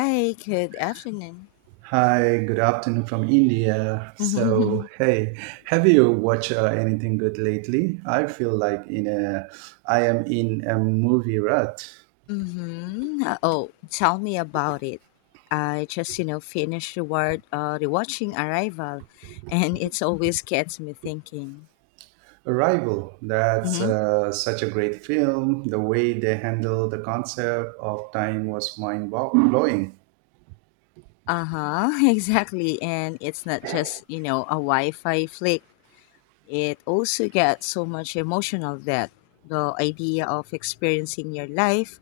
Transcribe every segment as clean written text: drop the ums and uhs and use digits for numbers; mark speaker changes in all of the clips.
Speaker 1: Hi, good afternoon.
Speaker 2: Hi, good afternoon from India. So,
Speaker 1: Mhm.
Speaker 2: hey, have you watched anything good lately? I feel like I am in a movie rut.
Speaker 1: Mm-hmm. Oh, tell me about it. I just, you know, finished rewatching Arrival, and it's always gets me thinking.
Speaker 2: Arrival. That's
Speaker 1: Mhm.
Speaker 2: such a great film. The way they handle the concept of time was mind blowing.
Speaker 1: Uh-huh, exactly. And it's not just, you know, a Wi-Fi flick. It also gets so much emotional that the idea of experiencing your life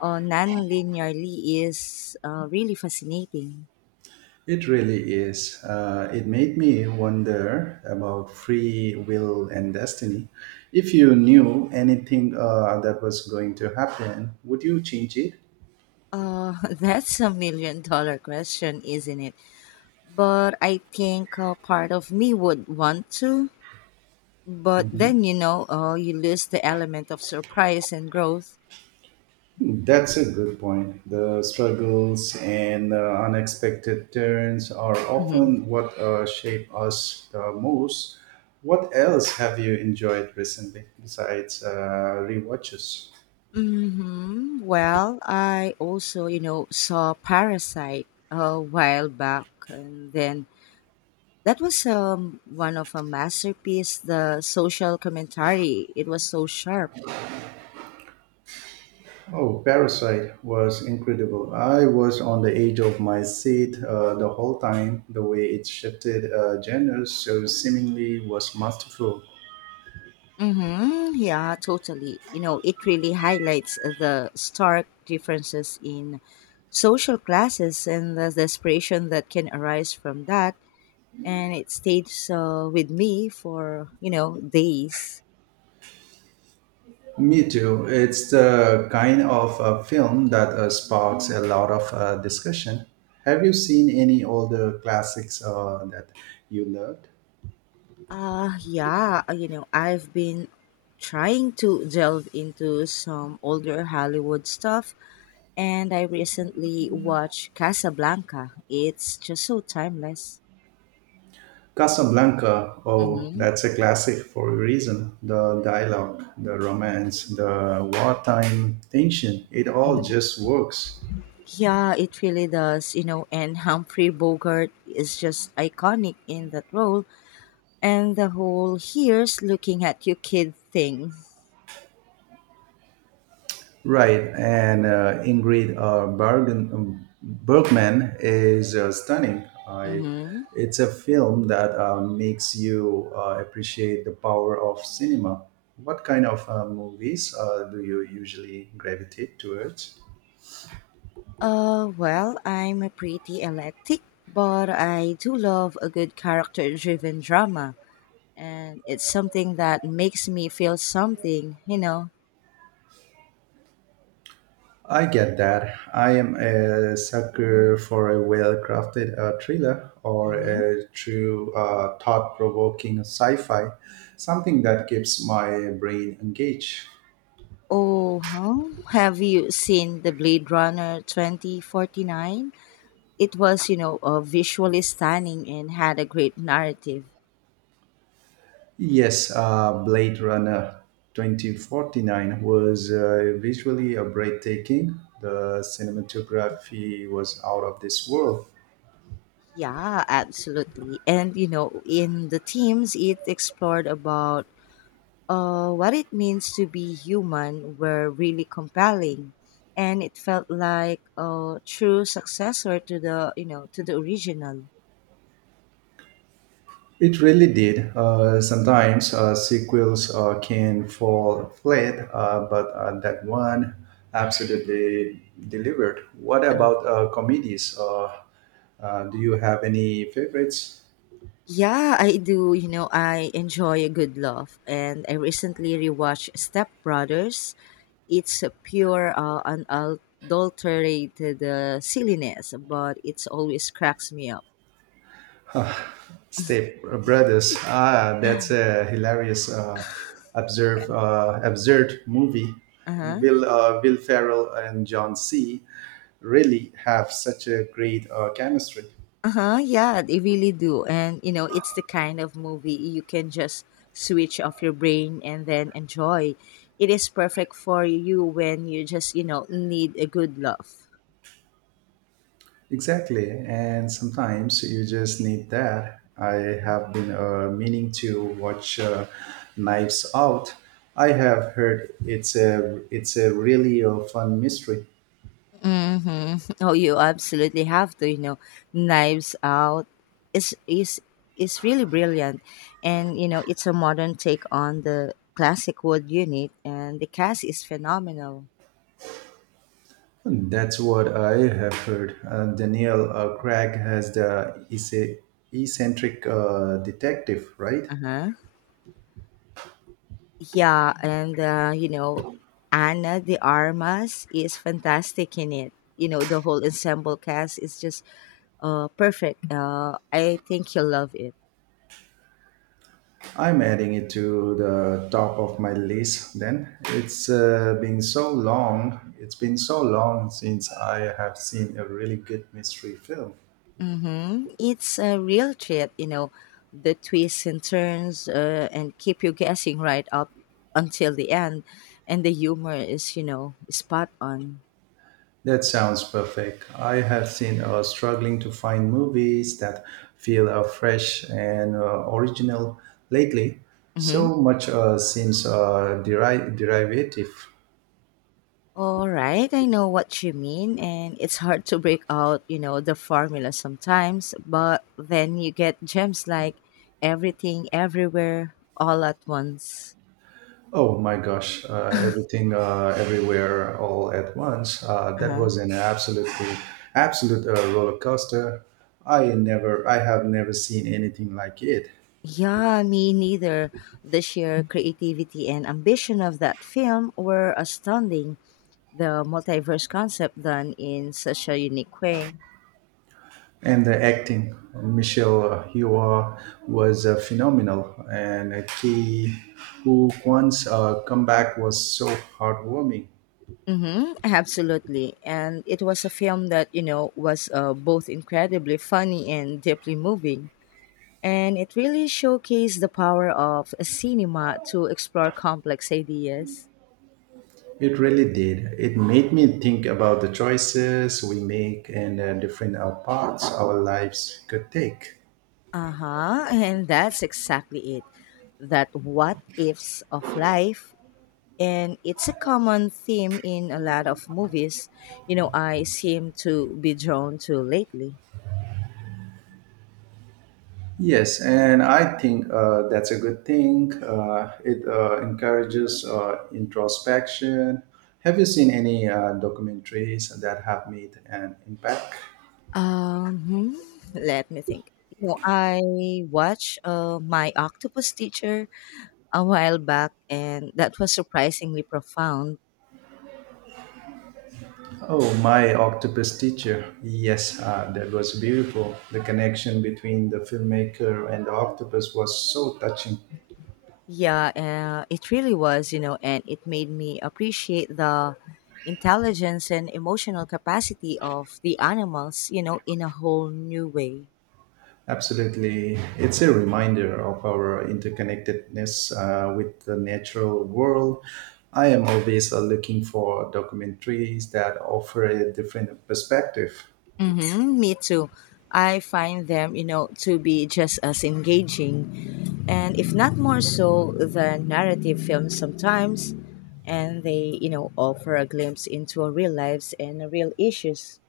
Speaker 1: non-linearly is really fascinating.
Speaker 2: It really is. It made me wonder about free will and destiny. If you knew anything that was going to happen, would you change it?
Speaker 1: That's a million dollar question, isn't it? But I think part of me would want to. But
Speaker 2: Mm-hmm.
Speaker 1: then, you know, you lose the element of surprise and growth.
Speaker 2: That's a good point. The struggles and the unexpected turns are
Speaker 1: hmm
Speaker 2: often what shape us the most. What else have you enjoyed recently besides rewatches?
Speaker 1: Well, I also, you know, saw Parasite a while back. And then that was one of a masterpiece, the social commentary. It was so sharp.
Speaker 2: Oh, Parasite was incredible. I was on the edge of my seat the whole time. The way it shifted genres so seemingly was masterful.
Speaker 1: Mm-hmm. Yeah, totally. You know, it really highlights the stark differences in social classes and the desperation that can arise from that. And it stayed so with me for, you know, days.
Speaker 2: Me too. It's the kind of film that sparks a lot of discussion. Have you seen any older classics that you loved?
Speaker 1: Yeah, you know, I've been trying to delve into some older Hollywood stuff. And I recently watched Casablanca. It's just so timeless.
Speaker 2: Casablanca, oh,
Speaker 1: Mm-hmm.
Speaker 2: that's a classic for a reason. The dialogue, the romance, the wartime tension, it all just works.
Speaker 1: Yeah, it really does, you know, and Humphrey Bogart is just iconic in that role and the whole here's looking at you kid thing.
Speaker 2: Right, and Ingrid Bergman is stunning.
Speaker 1: Mm-hmm.
Speaker 2: It's a film that makes you appreciate the power of cinema. What kind of movies do you usually gravitate towards?
Speaker 1: Well, I'm a pretty eclectic, but I do love a good character-driven drama, and it's something that makes me feel something, you know.
Speaker 2: I get that. I am a sucker for a well crafted thriller or
Speaker 1: hmm
Speaker 2: a true thought provoking sci fi, something that keeps my brain engaged.
Speaker 1: Oh, huh? Have you seen the Blade Runner 2049? It was, you know, visually stunning and had a great narrative.
Speaker 2: Yes, Blade Runner 2049 was visually a breathtaking. The cinematography was out of this world.
Speaker 1: Yeah, absolutely, and you know in the themes it explored about what it means to be human were really compelling, and it felt like a true successor to the, you know, to the original.
Speaker 2: It really did. Sometimes sequels can fall flat, but that one absolutely delivered. What
Speaker 1: Um,
Speaker 2: about comedies? Do you have any favorites?
Speaker 1: yeah I do, you know, I enjoy a good laugh, and I recently rewatched Step Brothers. It's a pure, unadulterated silliness, but it's always cracks me up.
Speaker 2: Step Brothers. Ah, that's a hilarious, absurd movie.
Speaker 1: Uh-huh.
Speaker 2: Will Ferrell and John C. really have such a great chemistry?
Speaker 1: Uh-huh. Yeah, they really do. And you know, it's the kind of movie you can just switch off your brain and then enjoy. It is perfect for you when you just, you know, need a good laugh.
Speaker 2: Exactly, and sometimes you just need that. I have been meaning to watch Knives Out. I have heard it's a really fun mystery.
Speaker 1: Oh, you absolutely have to, you know, Knives Out is is is really brilliant, and you know it's a modern take on the classic wood unit, and the cast is phenomenal.
Speaker 2: That's what I have heard. Daniel Craig has the eccentric detective, right?
Speaker 1: Uh huh. Yeah, and you know, Anna de Armas is fantastic in it. You know, the whole ensemble cast is just perfect. I think you'll love it.
Speaker 2: I'm adding it to the top of my list. Then it's been so long. It's been so long since I have seen a really good mystery film.
Speaker 1: Mm-hmm. It's a real treat, you know, the twists and turns and keep you guessing right up until the end. And the humor is, you know, spot on.
Speaker 2: That sounds perfect. I have seen struggling to find movies that feel fresh and original lately.
Speaker 1: Mm-hmm.
Speaker 2: So much seems derivative.
Speaker 1: All right, I know what you mean. And it's hard to break out, you know, the formula sometimes, but then you get gems like Everything, Everywhere, All at Once.
Speaker 2: Oh my gosh, everything everywhere all at once. That
Speaker 1: Uh-huh.
Speaker 2: was an absolutely absolute roller coaster. I have never seen anything like it.
Speaker 1: Yeah, me neither. The sheer creativity and ambition of that film were astounding, the multiverse concept done in such a unique way.
Speaker 2: And the acting, Michelle Yeoh was phenomenal, and Ki Hu Kwan's comeback was so heartwarming.
Speaker 1: Mm-hmm, absolutely. And it was a film that, you know, was both incredibly funny and deeply moving. And it really showcased the power of a cinema to explore complex ideas.
Speaker 2: It really did. It made me think about the choices we make and different paths our lives could take.
Speaker 1: Uh huh. And that's exactly it. That what ifs of life. And it's a common theme in a lot of movies, you know, I seem to be drawn to lately.
Speaker 2: Yes, and I think that's a good thing. It encourages introspection. Have you seen any documentaries that have made an impact?
Speaker 1: Um, hmm, let me think. You know, I watched My Octopus Teacher a while back, and that was surprisingly profound.
Speaker 2: Oh, my octopus teacher. Yes, that was beautiful. The connection between the filmmaker and the octopus was so touching.
Speaker 1: Yeah, it really was, you know, and it made me appreciate the intelligence and emotional capacity of the animals, you know, in a whole new way.
Speaker 2: Absolutely. It's a reminder of our interconnectedness with the natural world. I am always looking for documentaries that offer a different perspective.
Speaker 1: Mm-hmm, me too. I find them, you know, to be just as engaging, and if not more so than narrative films sometimes. And they, you know, offer a glimpse into our real lives and our real issues.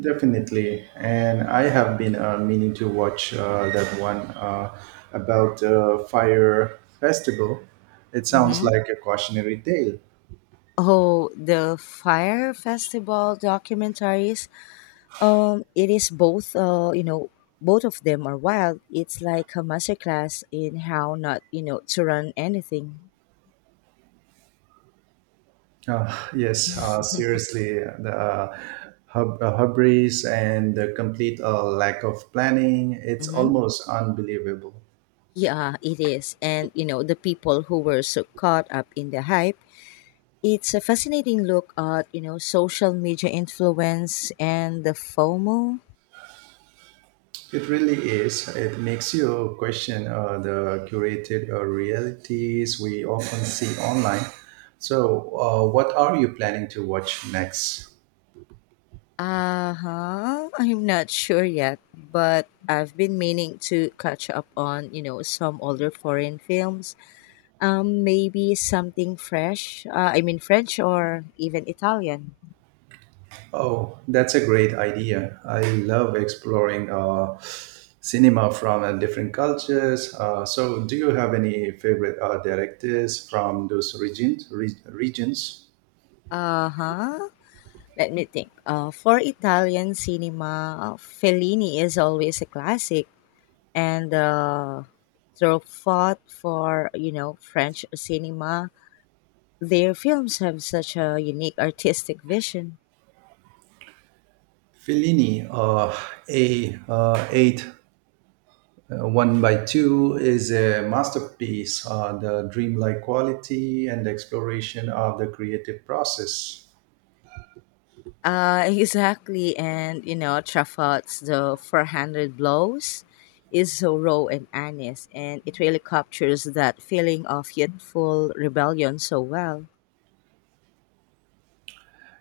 Speaker 2: Definitely, and I have been meaning to watch that one about fire festival. It sounds
Speaker 1: Mm-hmm.
Speaker 2: like a cautionary tale.
Speaker 1: Oh, the Fire Festival documentaries. It is both. You know, both of them are wild. It's like a masterclass in how not, you know, to run anything.
Speaker 2: Uh, yes, seriously, the hubris and the complete lack of planning—it's almost unbelievable.
Speaker 1: Yeah, it is. And, you know, the people who were so caught up in the hype, it's a fascinating look at, you know, social media influence and the FOMO.
Speaker 2: It really is. It makes you question the curated realities we often see online. So, what are you planning to watch next?
Speaker 1: Uh huh. I'm not sure yet, but I've been meaning to catch up on, you know, some older foreign films. Maybe something fresh. I mean, French or even Italian.
Speaker 2: Oh, that's a great idea. I love exploring cinema from different cultures. So, do you have any favorite directors from those regions? Regions?
Speaker 1: Uh huh. Let me think. For Italian cinema, Fellini is always a classic. And through fought for, you know, French cinema. Their films have such a unique artistic vision.
Speaker 2: Fellini, a eight one by two is a masterpiece on the dreamlike quality and exploration of the creative process.
Speaker 1: Exactly, and you know Truffaut's The 400 Blows is so raw and honest, and it really captures that feeling of youthful rebellion so well.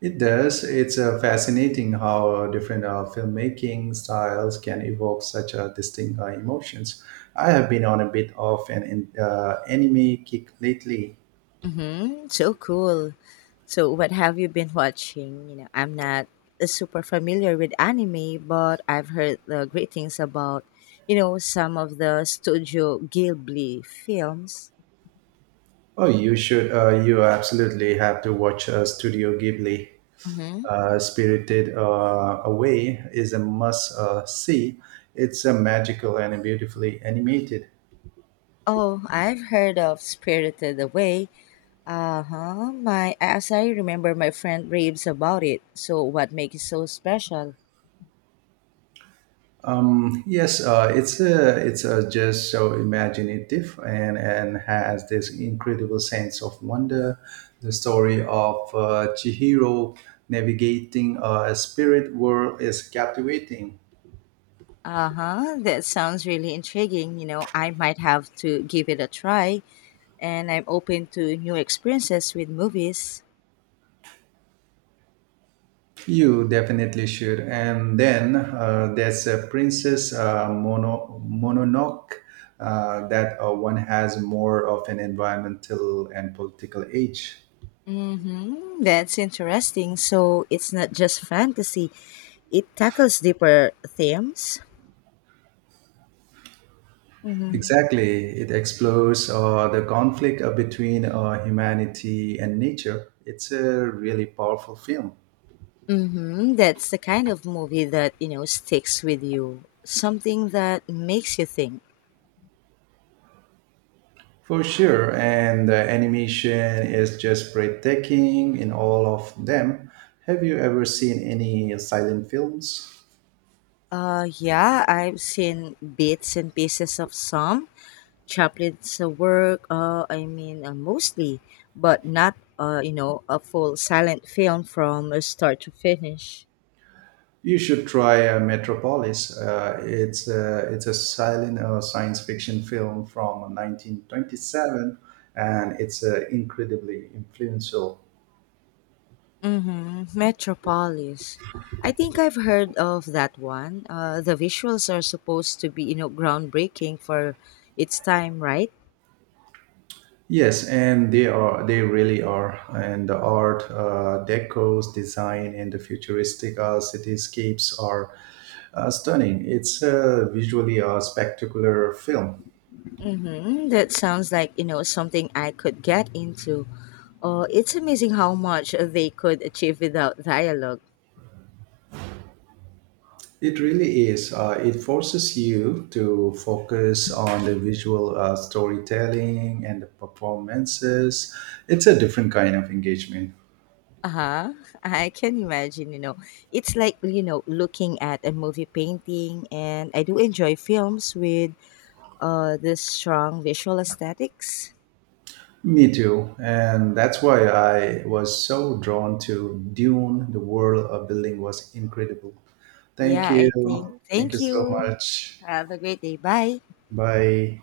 Speaker 2: It does. It's fascinating how different filmmaking styles can evoke such distinct emotions. I have been on a bit of an anime kick lately.
Speaker 1: Mm-hmm. So cool. So what have you been watching? You know, I'm not super familiar with anime, but I've heard the great things about, you know, some of the Studio Ghibli films.
Speaker 2: Oh, you should. You absolutely have to watch Studio Ghibli.
Speaker 1: Mm-hmm.
Speaker 2: Spirited Away is a must see. It's a magical and beautifully animated.
Speaker 1: Oh, I've heard of Spirited Away. Uh-huh. My as I remember my friend raves about it. So what makes it so special?
Speaker 2: Yes, it's a just so imaginative and has this incredible sense of wonder. The story of Chihiro navigating a spirit world is captivating.
Speaker 1: Uh-huh. That sounds really intriguing. You know, I might have to give it a try, and I'm open to new experiences with movies.
Speaker 2: You definitely should. And then there's a Princess Mononoke that one has more of an environmental and political age.
Speaker 1: Mm-hmm. That's interesting. So it's not just fantasy, it tackles deeper themes. Mm-hmm.
Speaker 2: Exactly. It explores the conflict between humanity and nature. It's a really powerful film.
Speaker 1: Mm-hmm. That's the kind of movie that, you know, sticks with you. Something that makes you think.
Speaker 2: For sure. And the animation is just breathtaking in all of them. Have you ever seen any silent films?
Speaker 1: Yeah, I've seen bits and pieces of some Chaplin's work, I mean, mostly, but not, you know, a full silent film from start to finish.
Speaker 2: You should try Metropolis. It's a silent science fiction film from 1927, and it's incredibly influential.
Speaker 1: Mm-hmm. Metropolis. I think I've heard of that one. The visuals are supposed to be, you know, groundbreaking for its time, right?
Speaker 2: Yes, and they really are, and the art, deco's design, and the futuristic cityscapes are stunning. It's visually a spectacular film.
Speaker 1: Mm-hmm. That sounds like, you know, something I could get into. Oh, it's amazing how much they could achieve without dialogue.
Speaker 2: It really is. It forces you to focus on the visual storytelling and the performances. It's a different kind of engagement.
Speaker 1: Uh-huh. I can imagine, you know. It's like, you know, looking at a movie painting, and I do enjoy films with this strong visual aesthetics.
Speaker 2: Me too. And that's why I was so drawn to Dune. The world of building was incredible. Thank
Speaker 1: Yeah,
Speaker 2: you.
Speaker 1: I think.
Speaker 2: Thank you
Speaker 1: Thank
Speaker 2: so
Speaker 1: you.
Speaker 2: much.
Speaker 1: Have a great day. Bye.
Speaker 2: Bye.